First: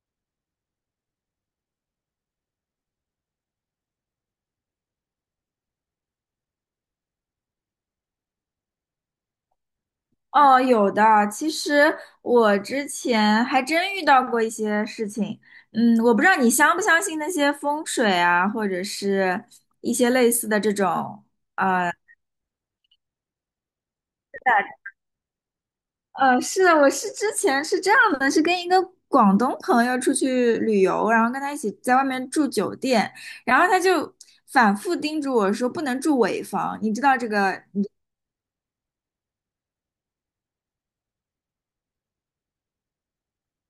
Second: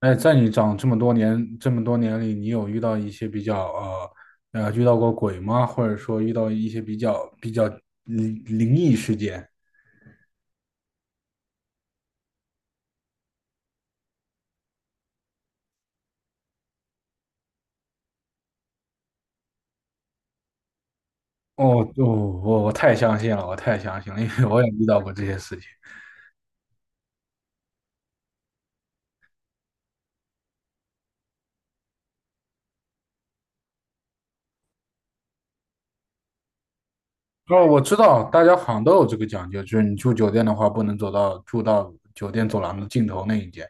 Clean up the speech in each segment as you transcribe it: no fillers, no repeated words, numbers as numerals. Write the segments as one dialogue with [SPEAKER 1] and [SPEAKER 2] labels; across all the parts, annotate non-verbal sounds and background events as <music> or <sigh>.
[SPEAKER 1] 哎，在你长这么多年里，你有遇到一些遇到过鬼吗？或者说遇到一些比较灵异事件？
[SPEAKER 2] 哦，有的。其实我之前还真遇到过一些事情。我不知道你相不相信那些风水啊，或者是一些类似的这种。
[SPEAKER 1] 哦，哦，我太相信了，我太相信了，因为我也遇到过这些事情。
[SPEAKER 2] 是的，我之前是这样的，是跟一个广东朋友出去旅游，然后跟他一起在外面住酒店，然后他就反复叮嘱我说不能住尾房，你知道这个。
[SPEAKER 1] 哦，我知道，大家好像都有这个讲究，就是你住酒店的话，不能走到住到酒店走廊的尽头那一间。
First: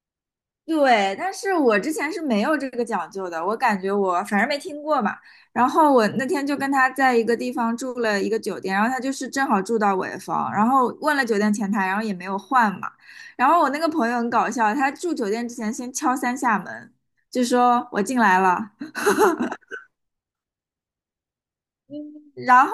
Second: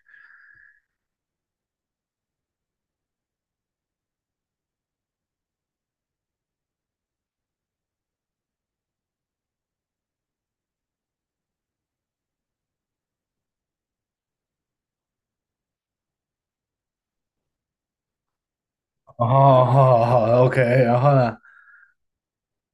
[SPEAKER 2] 对，但是我之前是没有这个讲究的，我感觉我反正没听过嘛。然后我那天就跟他在一个地方住了一个酒店，然后他就是正好住到尾房，然后问了酒店前台，然后也没有换嘛。然后我那个朋友很搞笑，他住酒店之前先敲三下门，就说我进来了。
[SPEAKER 1] 哦，好好，OK，然后呢？
[SPEAKER 2] 然后。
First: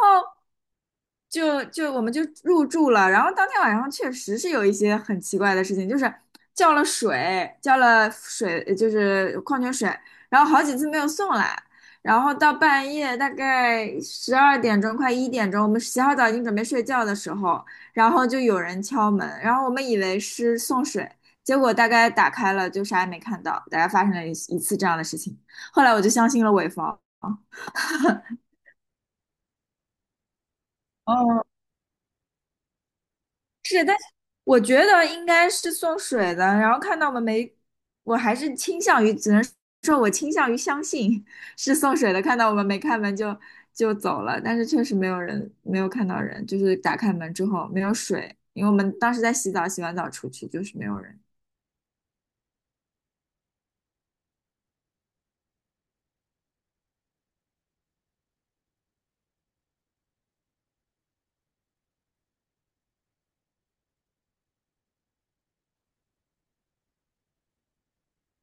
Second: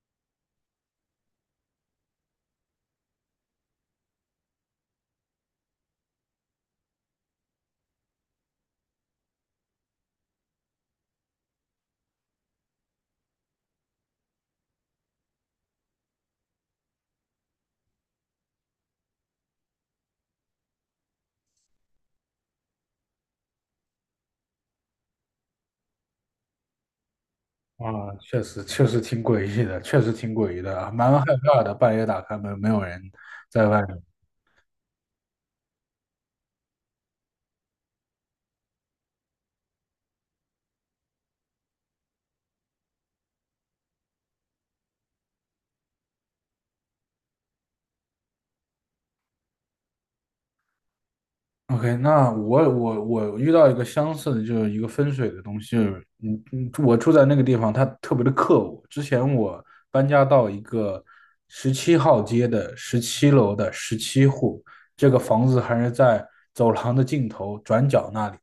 [SPEAKER 2] 就我们就入住了，然后当天晚上确实是有一些很奇怪的事情，就是叫了水，叫了水，就是矿泉水，然后好几次没有送来，然后到半夜大概十二点钟快一点钟，我们洗好澡已经准备睡觉的时候，然后就有人敲门，然后我们以为是送水，结果大概打开了就啥也没看到，大概发生了一次这样的事情，后来我就相信了伪方。
[SPEAKER 1] 啊，确实挺诡异的，确实挺诡异的，蛮害
[SPEAKER 2] 哦，
[SPEAKER 1] 怕的。半夜打开门，没有人在外
[SPEAKER 2] 是，但
[SPEAKER 1] 面。
[SPEAKER 2] 是我觉得应该是送水的。然后看到我们没，我还是倾向于，只能说我倾向于相信是送水的。看到我们没开门就走了，但是确实没有人，没有看到人，就是打开门之后没有水，因为我们当时在洗澡，洗完澡出去就是没有人。
[SPEAKER 1] OK，那我遇到一个相似的，就是一个分水的东西，就是我住在那个地方，它特别的克我。之前我搬家到一个17号街的十七楼的十七户，这个房子还是在走廊的尽头转角那里。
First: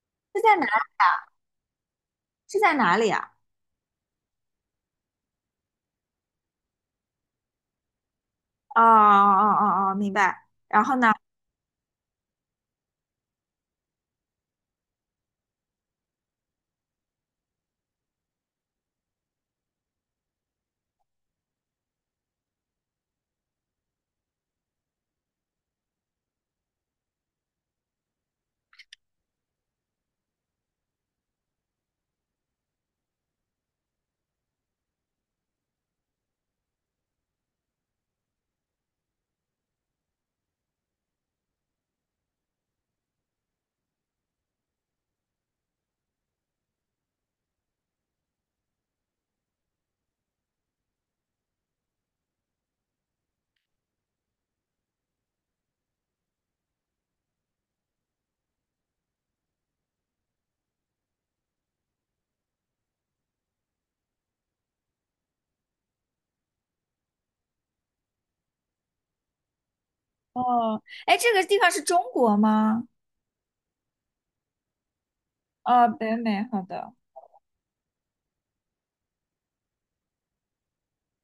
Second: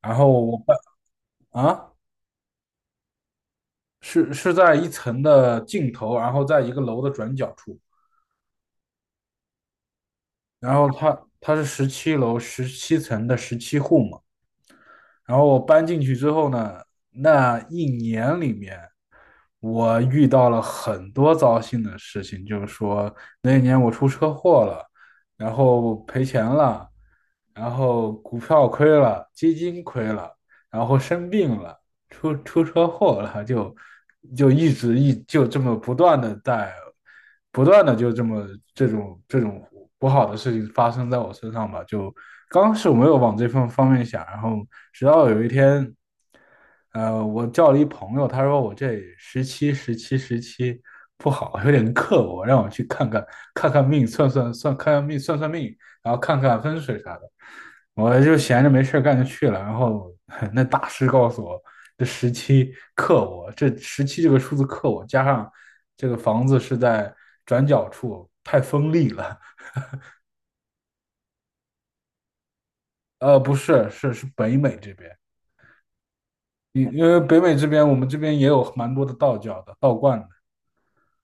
[SPEAKER 1] 然后
[SPEAKER 2] 是在
[SPEAKER 1] 我
[SPEAKER 2] 哪？
[SPEAKER 1] 搬啊，
[SPEAKER 2] 是在哪里啊？
[SPEAKER 1] 是在一层的尽头，然后在一个楼的转角处。
[SPEAKER 2] 哦哦哦哦，明白。
[SPEAKER 1] 然
[SPEAKER 2] 然
[SPEAKER 1] 后
[SPEAKER 2] 后呢？
[SPEAKER 1] 它是十七楼17层的十七户嘛。然后我搬进去之后呢，那一年里面，我遇到了很多糟心的事情，就是说那一年我出车祸了，然后赔钱了，然后股票亏了，基金亏了，然后生病了，出车祸了，就一直就这么不断的在不断的就这么这种不好的事情发生在我身上吧。就刚开始我没有往这份方面想，然后直到有一天，我叫了一朋友，他说我这十七不好，有点克我，让我去看看，看看命，算算，看看命，算算命，然后看看风水啥的。我就闲着没事干就去了，然后 <laughs> 那大师告诉我，这17克我，这十七这个数字克我，加上这个房子是在转角处，太锋利了。
[SPEAKER 2] 哦，哎，这个地方是中国吗？
[SPEAKER 1] 不是，是北美这边，
[SPEAKER 2] 哦，北美，好
[SPEAKER 1] 因
[SPEAKER 2] 的。
[SPEAKER 1] 因为北美这边我们这边也有蛮多的道教的道观的，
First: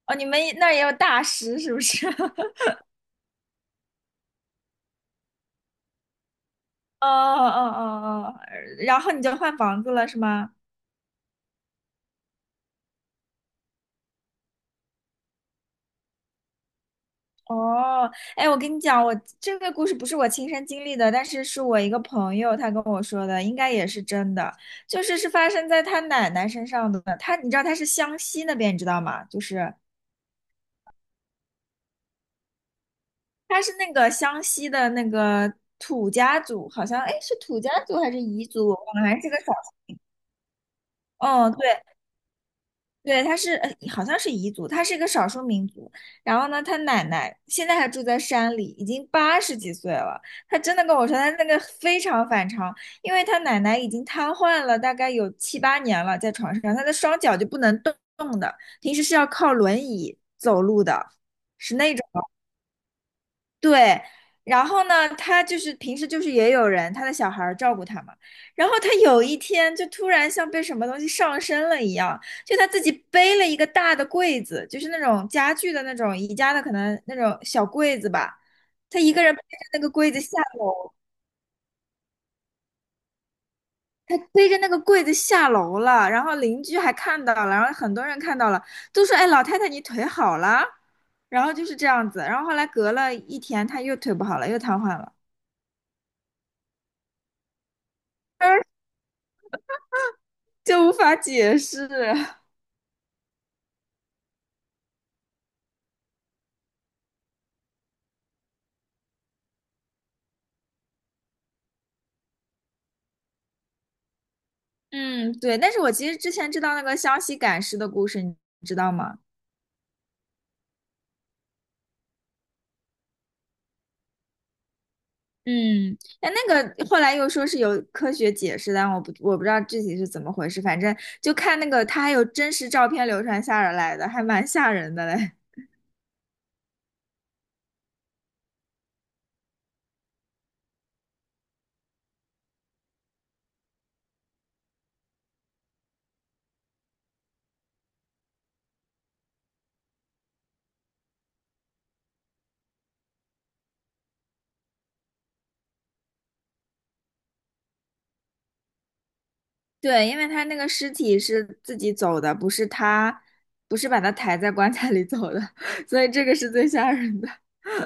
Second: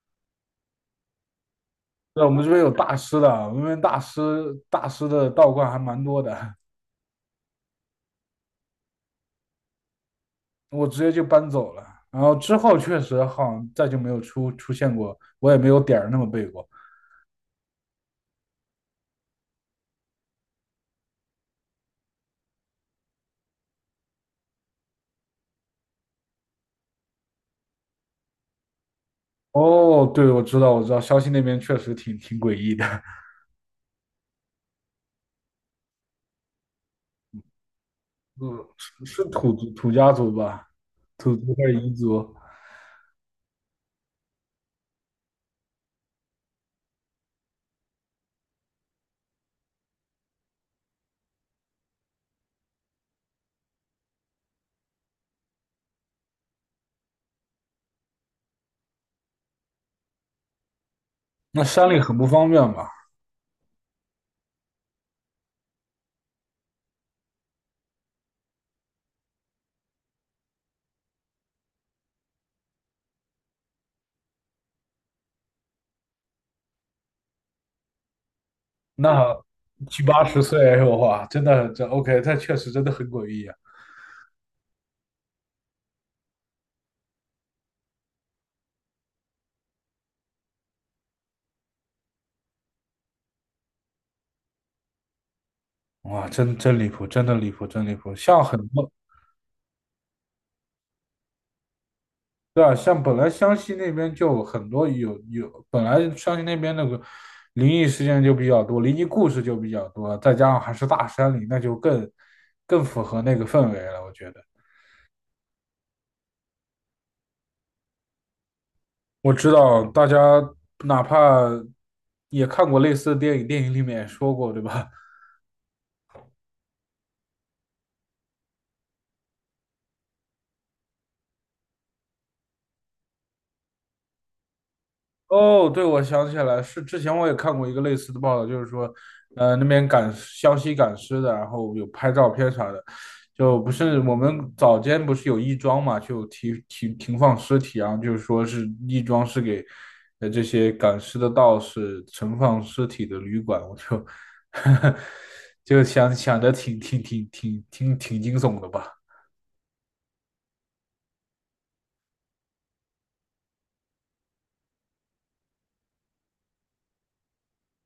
[SPEAKER 2] 哦，你们那儿也有大师是不是？
[SPEAKER 1] 对，我们这
[SPEAKER 2] <laughs>
[SPEAKER 1] 边有大师的，我们这边大师的道观还蛮多的，
[SPEAKER 2] 哦哦哦哦，然后你就换房子了是吗？
[SPEAKER 1] 我直接就搬走了。然后之后确实好像再就没有出现过，我也没有点儿那么背过。
[SPEAKER 2] 哦，哎，我跟你讲，我这个故事不是我亲身经历的，但是是我一个朋友他跟我说的，应该也是真的，就是发生在他奶奶身上的。他，你知道他是湘西那边，你知道吗？就是
[SPEAKER 1] 哦，对，我知道，我知道，消息那边确实挺诡异的。
[SPEAKER 2] 他是那个湘西的那个土家族，好像哎是土家族还是彝
[SPEAKER 1] 嗯，
[SPEAKER 2] 族，我忘
[SPEAKER 1] 是
[SPEAKER 2] 了还
[SPEAKER 1] 是
[SPEAKER 2] 是个少数。
[SPEAKER 1] 土家族吧？土族还是
[SPEAKER 2] 对。
[SPEAKER 1] 彝族？
[SPEAKER 2] 对，他是好像是彝族，他是一个少数民族。然后呢，他奶奶现在还住在山里，已经八十几岁了。他真的跟我说，他那个非常反常，因为他奶奶已经瘫痪了，大概有七八年了，在床上，他的双脚就不能动动的，平时是要靠轮椅走路的，
[SPEAKER 1] 那
[SPEAKER 2] 是
[SPEAKER 1] 山
[SPEAKER 2] 那
[SPEAKER 1] 里
[SPEAKER 2] 种。
[SPEAKER 1] 很不方便吧？
[SPEAKER 2] 对，然后呢，他就是平时就是也有人，他的小孩儿照顾他嘛。然后他有一天就突然像被什么东西上身了一样，就他自己背了一个大的柜子，就是那种家具的那种宜家的可能那种小柜子吧。他一个人
[SPEAKER 1] 那
[SPEAKER 2] 背着那个
[SPEAKER 1] 七
[SPEAKER 2] 柜子
[SPEAKER 1] 八
[SPEAKER 2] 下
[SPEAKER 1] 十岁，
[SPEAKER 2] 楼，
[SPEAKER 1] 哇，真的，OK，这确实真的很诡异啊！
[SPEAKER 2] 背着那个柜子下楼了。然后邻居还看到了，然后很多人看到了，都说：“哎，老太太你腿好了。”然后就是这样子。然后后来隔了一天，他又腿不好了，又瘫痪了。
[SPEAKER 1] 哇，真离谱，真的离谱，真离谱。像很多
[SPEAKER 2] 就无法解释。
[SPEAKER 1] 对啊，像本来湘西那边就很多有有，本来湘西那边那个灵异事件就比较多，灵异故事就比较多，再加上还是大山里，那就更符合那个氛围了，我觉得。
[SPEAKER 2] 嗯，对。但是我其实之前知道那个湘西赶尸的故事，你知道吗？
[SPEAKER 1] 我知道，大家哪怕也看过类似的电影，电影里面也说过，对吧？<laughs>
[SPEAKER 2] 嗯，但那个后来又说是有科学解释，但我不知道具体是怎么回事。反正就看那个，他还有真实照片流传下来的，还蛮吓人的嘞。
[SPEAKER 1] 哦，对，我想起来，是之前我也看过一个类似的报道，就是说，那边湘西赶尸的，然后有拍照片啥的，就不是我们早间不是有亦庄嘛，就停放尸体啊，然后就是说是亦庄是给这些赶尸的道士存放尸体的旅馆，我就 <laughs> 就想想的挺惊悚的吧。
[SPEAKER 2] <laughs> 对，因为他那个尸体是自己走的，不是他，不是把他抬在棺材里走的，<laughs> 所以这个是最吓人的。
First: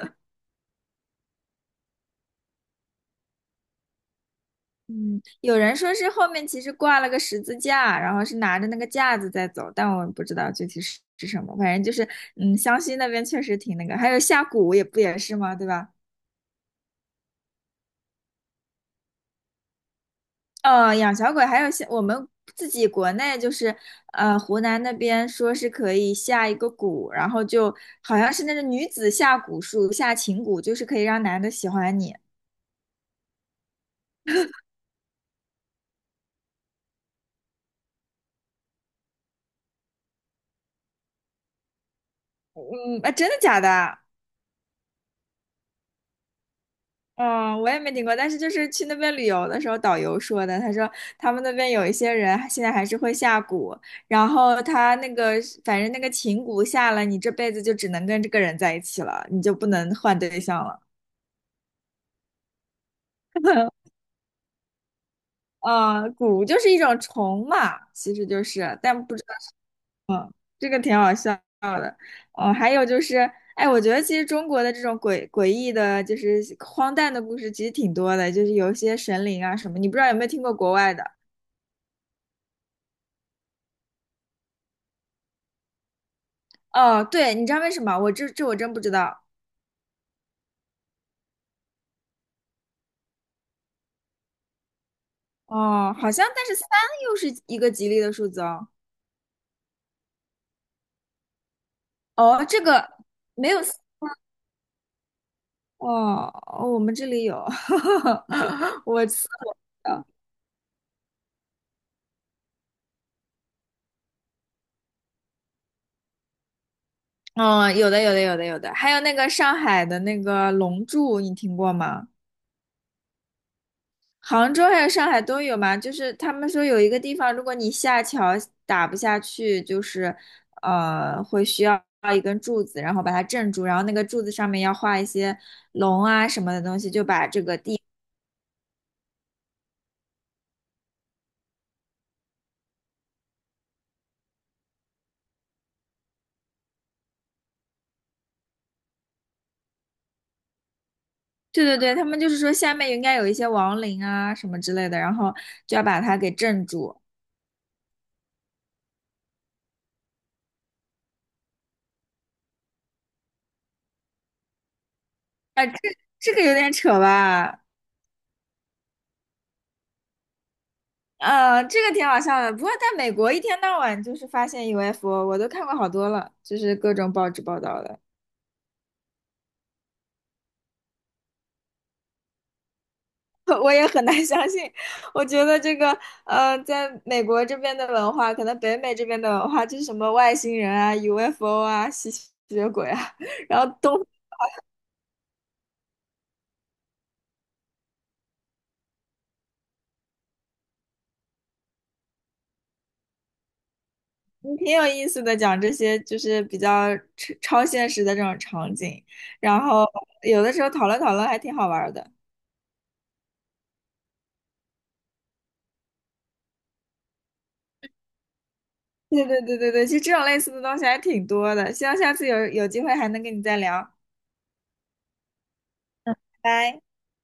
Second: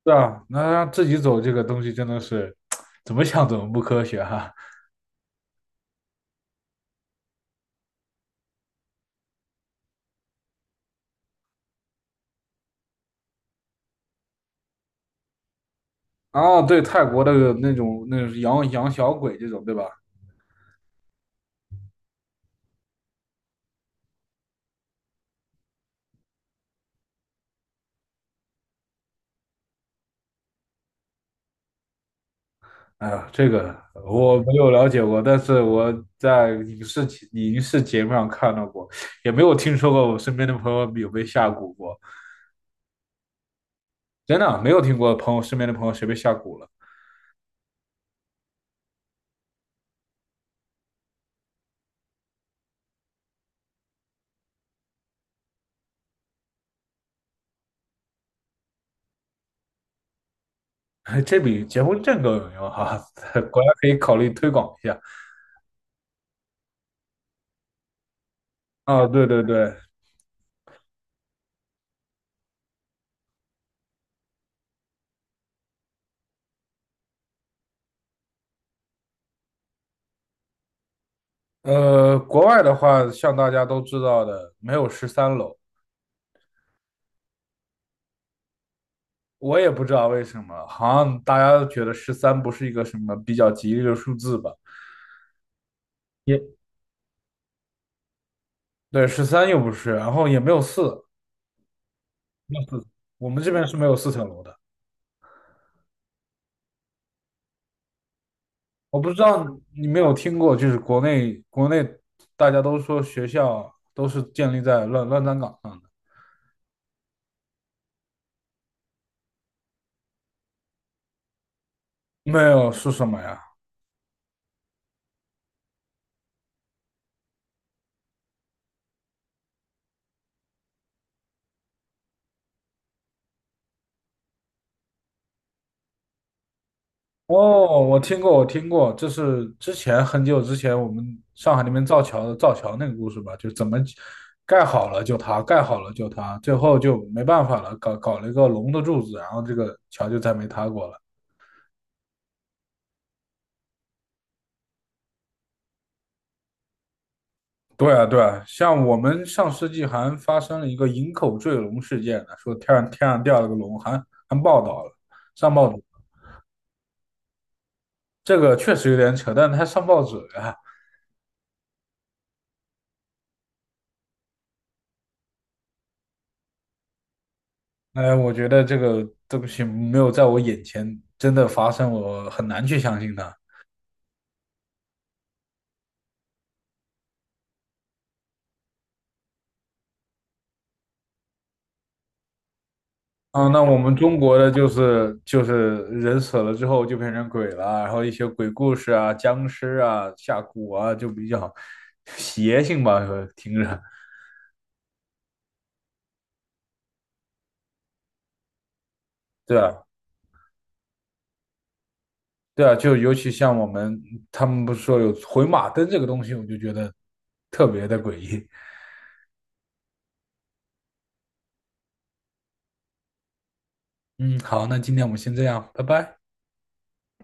[SPEAKER 1] 对啊，那让自己走这个东西真的是 <tsk> 怎么想怎么不科学哈、
[SPEAKER 2] 嗯，有人说是后面其实挂了个十字架，然后是拿着那个架子在走，但我不知道具体是什么。反正就是，嗯，湘西那边确实挺那个，还有下蛊也不也是吗？对吧？
[SPEAKER 1] 啊。对，泰国的那种养小鬼这种，对吧？
[SPEAKER 2] 哦，养小鬼，还有像我们自己国内就是，湖南那边说是可以下一个蛊，然后就好像是那个女子下蛊术，下情蛊，就是可以让男的喜欢你。
[SPEAKER 1] 哎呀，这个我没有了解过，但是我在影视节目上看到过，也没有听说过我身边的朋友有被下蛊过，
[SPEAKER 2] 嗯，啊，真的假的？
[SPEAKER 1] 真的啊，没有听过朋友，身边的朋友谁被下蛊了。
[SPEAKER 2] 嗯，我也没听过，但是就是去那边旅游的时候，导游说的，他说他们那边有一些人现在还是会下蛊，然后他那个反正那个情蛊下了，你这辈子就只能跟这个人在一起了，你就不能换对象了。
[SPEAKER 1] <laughs> 这比结婚证更有用哈、<laughs> 果然可
[SPEAKER 2] <laughs>
[SPEAKER 1] 以考虑推广一下。
[SPEAKER 2] 啊，蛊就是一种虫嘛，其实就是，但
[SPEAKER 1] 啊，
[SPEAKER 2] 不知
[SPEAKER 1] 对
[SPEAKER 2] 道
[SPEAKER 1] 对对，
[SPEAKER 2] 这个挺好笑的。哦，还有就是，哎，我觉得其实中国的这种诡异的，就是荒诞的故事，其实挺多的，就是有一些神灵啊什么，你不知道有没有听过国外的？
[SPEAKER 1] 国外的话，像大家都知道的，没有13楼。
[SPEAKER 2] 哦，对，你知道为什么？我这这我真不知道。
[SPEAKER 1] 我也不知道为什么，好像大家都觉得十三不是一个什么比较吉利的数字吧？
[SPEAKER 2] 哦，好像
[SPEAKER 1] 也
[SPEAKER 2] 但是三又是一个吉利的数字哦。
[SPEAKER 1] 对，十三又不是，然后也没有四，
[SPEAKER 2] 哦，
[SPEAKER 1] 没
[SPEAKER 2] 这
[SPEAKER 1] 有四，
[SPEAKER 2] 个
[SPEAKER 1] 我们
[SPEAKER 2] 没
[SPEAKER 1] 这
[SPEAKER 2] 有
[SPEAKER 1] 边
[SPEAKER 2] 四
[SPEAKER 1] 是没有四层楼的。
[SPEAKER 2] 哦，哦我们这里有，<laughs>
[SPEAKER 1] 我
[SPEAKER 2] 我
[SPEAKER 1] 不知
[SPEAKER 2] 四
[SPEAKER 1] 道
[SPEAKER 2] 我
[SPEAKER 1] 你没有听过，就是国内大家都说学校都是建立在乱葬岗上的，
[SPEAKER 2] 哦，有的有的有的有的，还有那个上海的那个龙柱，你听过吗？
[SPEAKER 1] 没有。是什么呀？
[SPEAKER 2] 杭州还有上海都有嘛，就是他们说有一个地方，如果你下桥打不下去，就是会需要一根柱子，然后把它镇住，然后那个柱子上面要画一些龙啊什么的东西，就把这个
[SPEAKER 1] 哦，
[SPEAKER 2] 地，
[SPEAKER 1] 我听过，我听过，这是之前很久之前我们上海那边造桥那个故事吧？就怎么盖好了就塌，盖好了就塌，最后就没办法了，搞了一个龙的柱子，然后这个桥就再没塌过了。
[SPEAKER 2] 对对对，他们就是说下面应该有一些亡灵啊什么之类的，然后就要把它给镇住。
[SPEAKER 1] 对啊，对啊，像我们上世纪还发生了一个营口坠龙事件呢，说天上掉了个龙，还报道了，上
[SPEAKER 2] 啊，
[SPEAKER 1] 报
[SPEAKER 2] 这
[SPEAKER 1] 纸，
[SPEAKER 2] 这个有点扯吧？
[SPEAKER 1] 这个确实有点扯，但是他上报纸了。
[SPEAKER 2] 这个挺好笑的。不过在美国一天到晚就是发现 UFO，我都看过好多了，就是各种报纸报道的。
[SPEAKER 1] 我觉得这个东西没有在我眼前真的发生，我很难去相信它。
[SPEAKER 2] <laughs> 我也很难相信。我觉得这个，在美国这边的文化，可能北美这边的文化就是什么外星人啊、UFO 啊、吸血鬼啊，
[SPEAKER 1] 啊，
[SPEAKER 2] 然
[SPEAKER 1] 那我
[SPEAKER 2] 后
[SPEAKER 1] 们
[SPEAKER 2] 都
[SPEAKER 1] 中国的就是人死了之后就变成鬼了，然后一些鬼故事啊、僵尸啊、下蛊啊，就比较邪性吧，听着。
[SPEAKER 2] 挺有意思的，讲这些就是比较超现实的这种场景，
[SPEAKER 1] 对
[SPEAKER 2] 然
[SPEAKER 1] 啊，
[SPEAKER 2] 后有的时候讨论讨论还挺好玩儿的。
[SPEAKER 1] 对啊，就尤其像他们不是说有回马灯这个东西，我就觉得特别的诡异。
[SPEAKER 2] 对对对对对，其实这种类似的东西还挺多的，希望下次有机会还能跟你再聊，
[SPEAKER 1] 嗯，好，那今天我们先这样，拜拜。
[SPEAKER 2] 拜。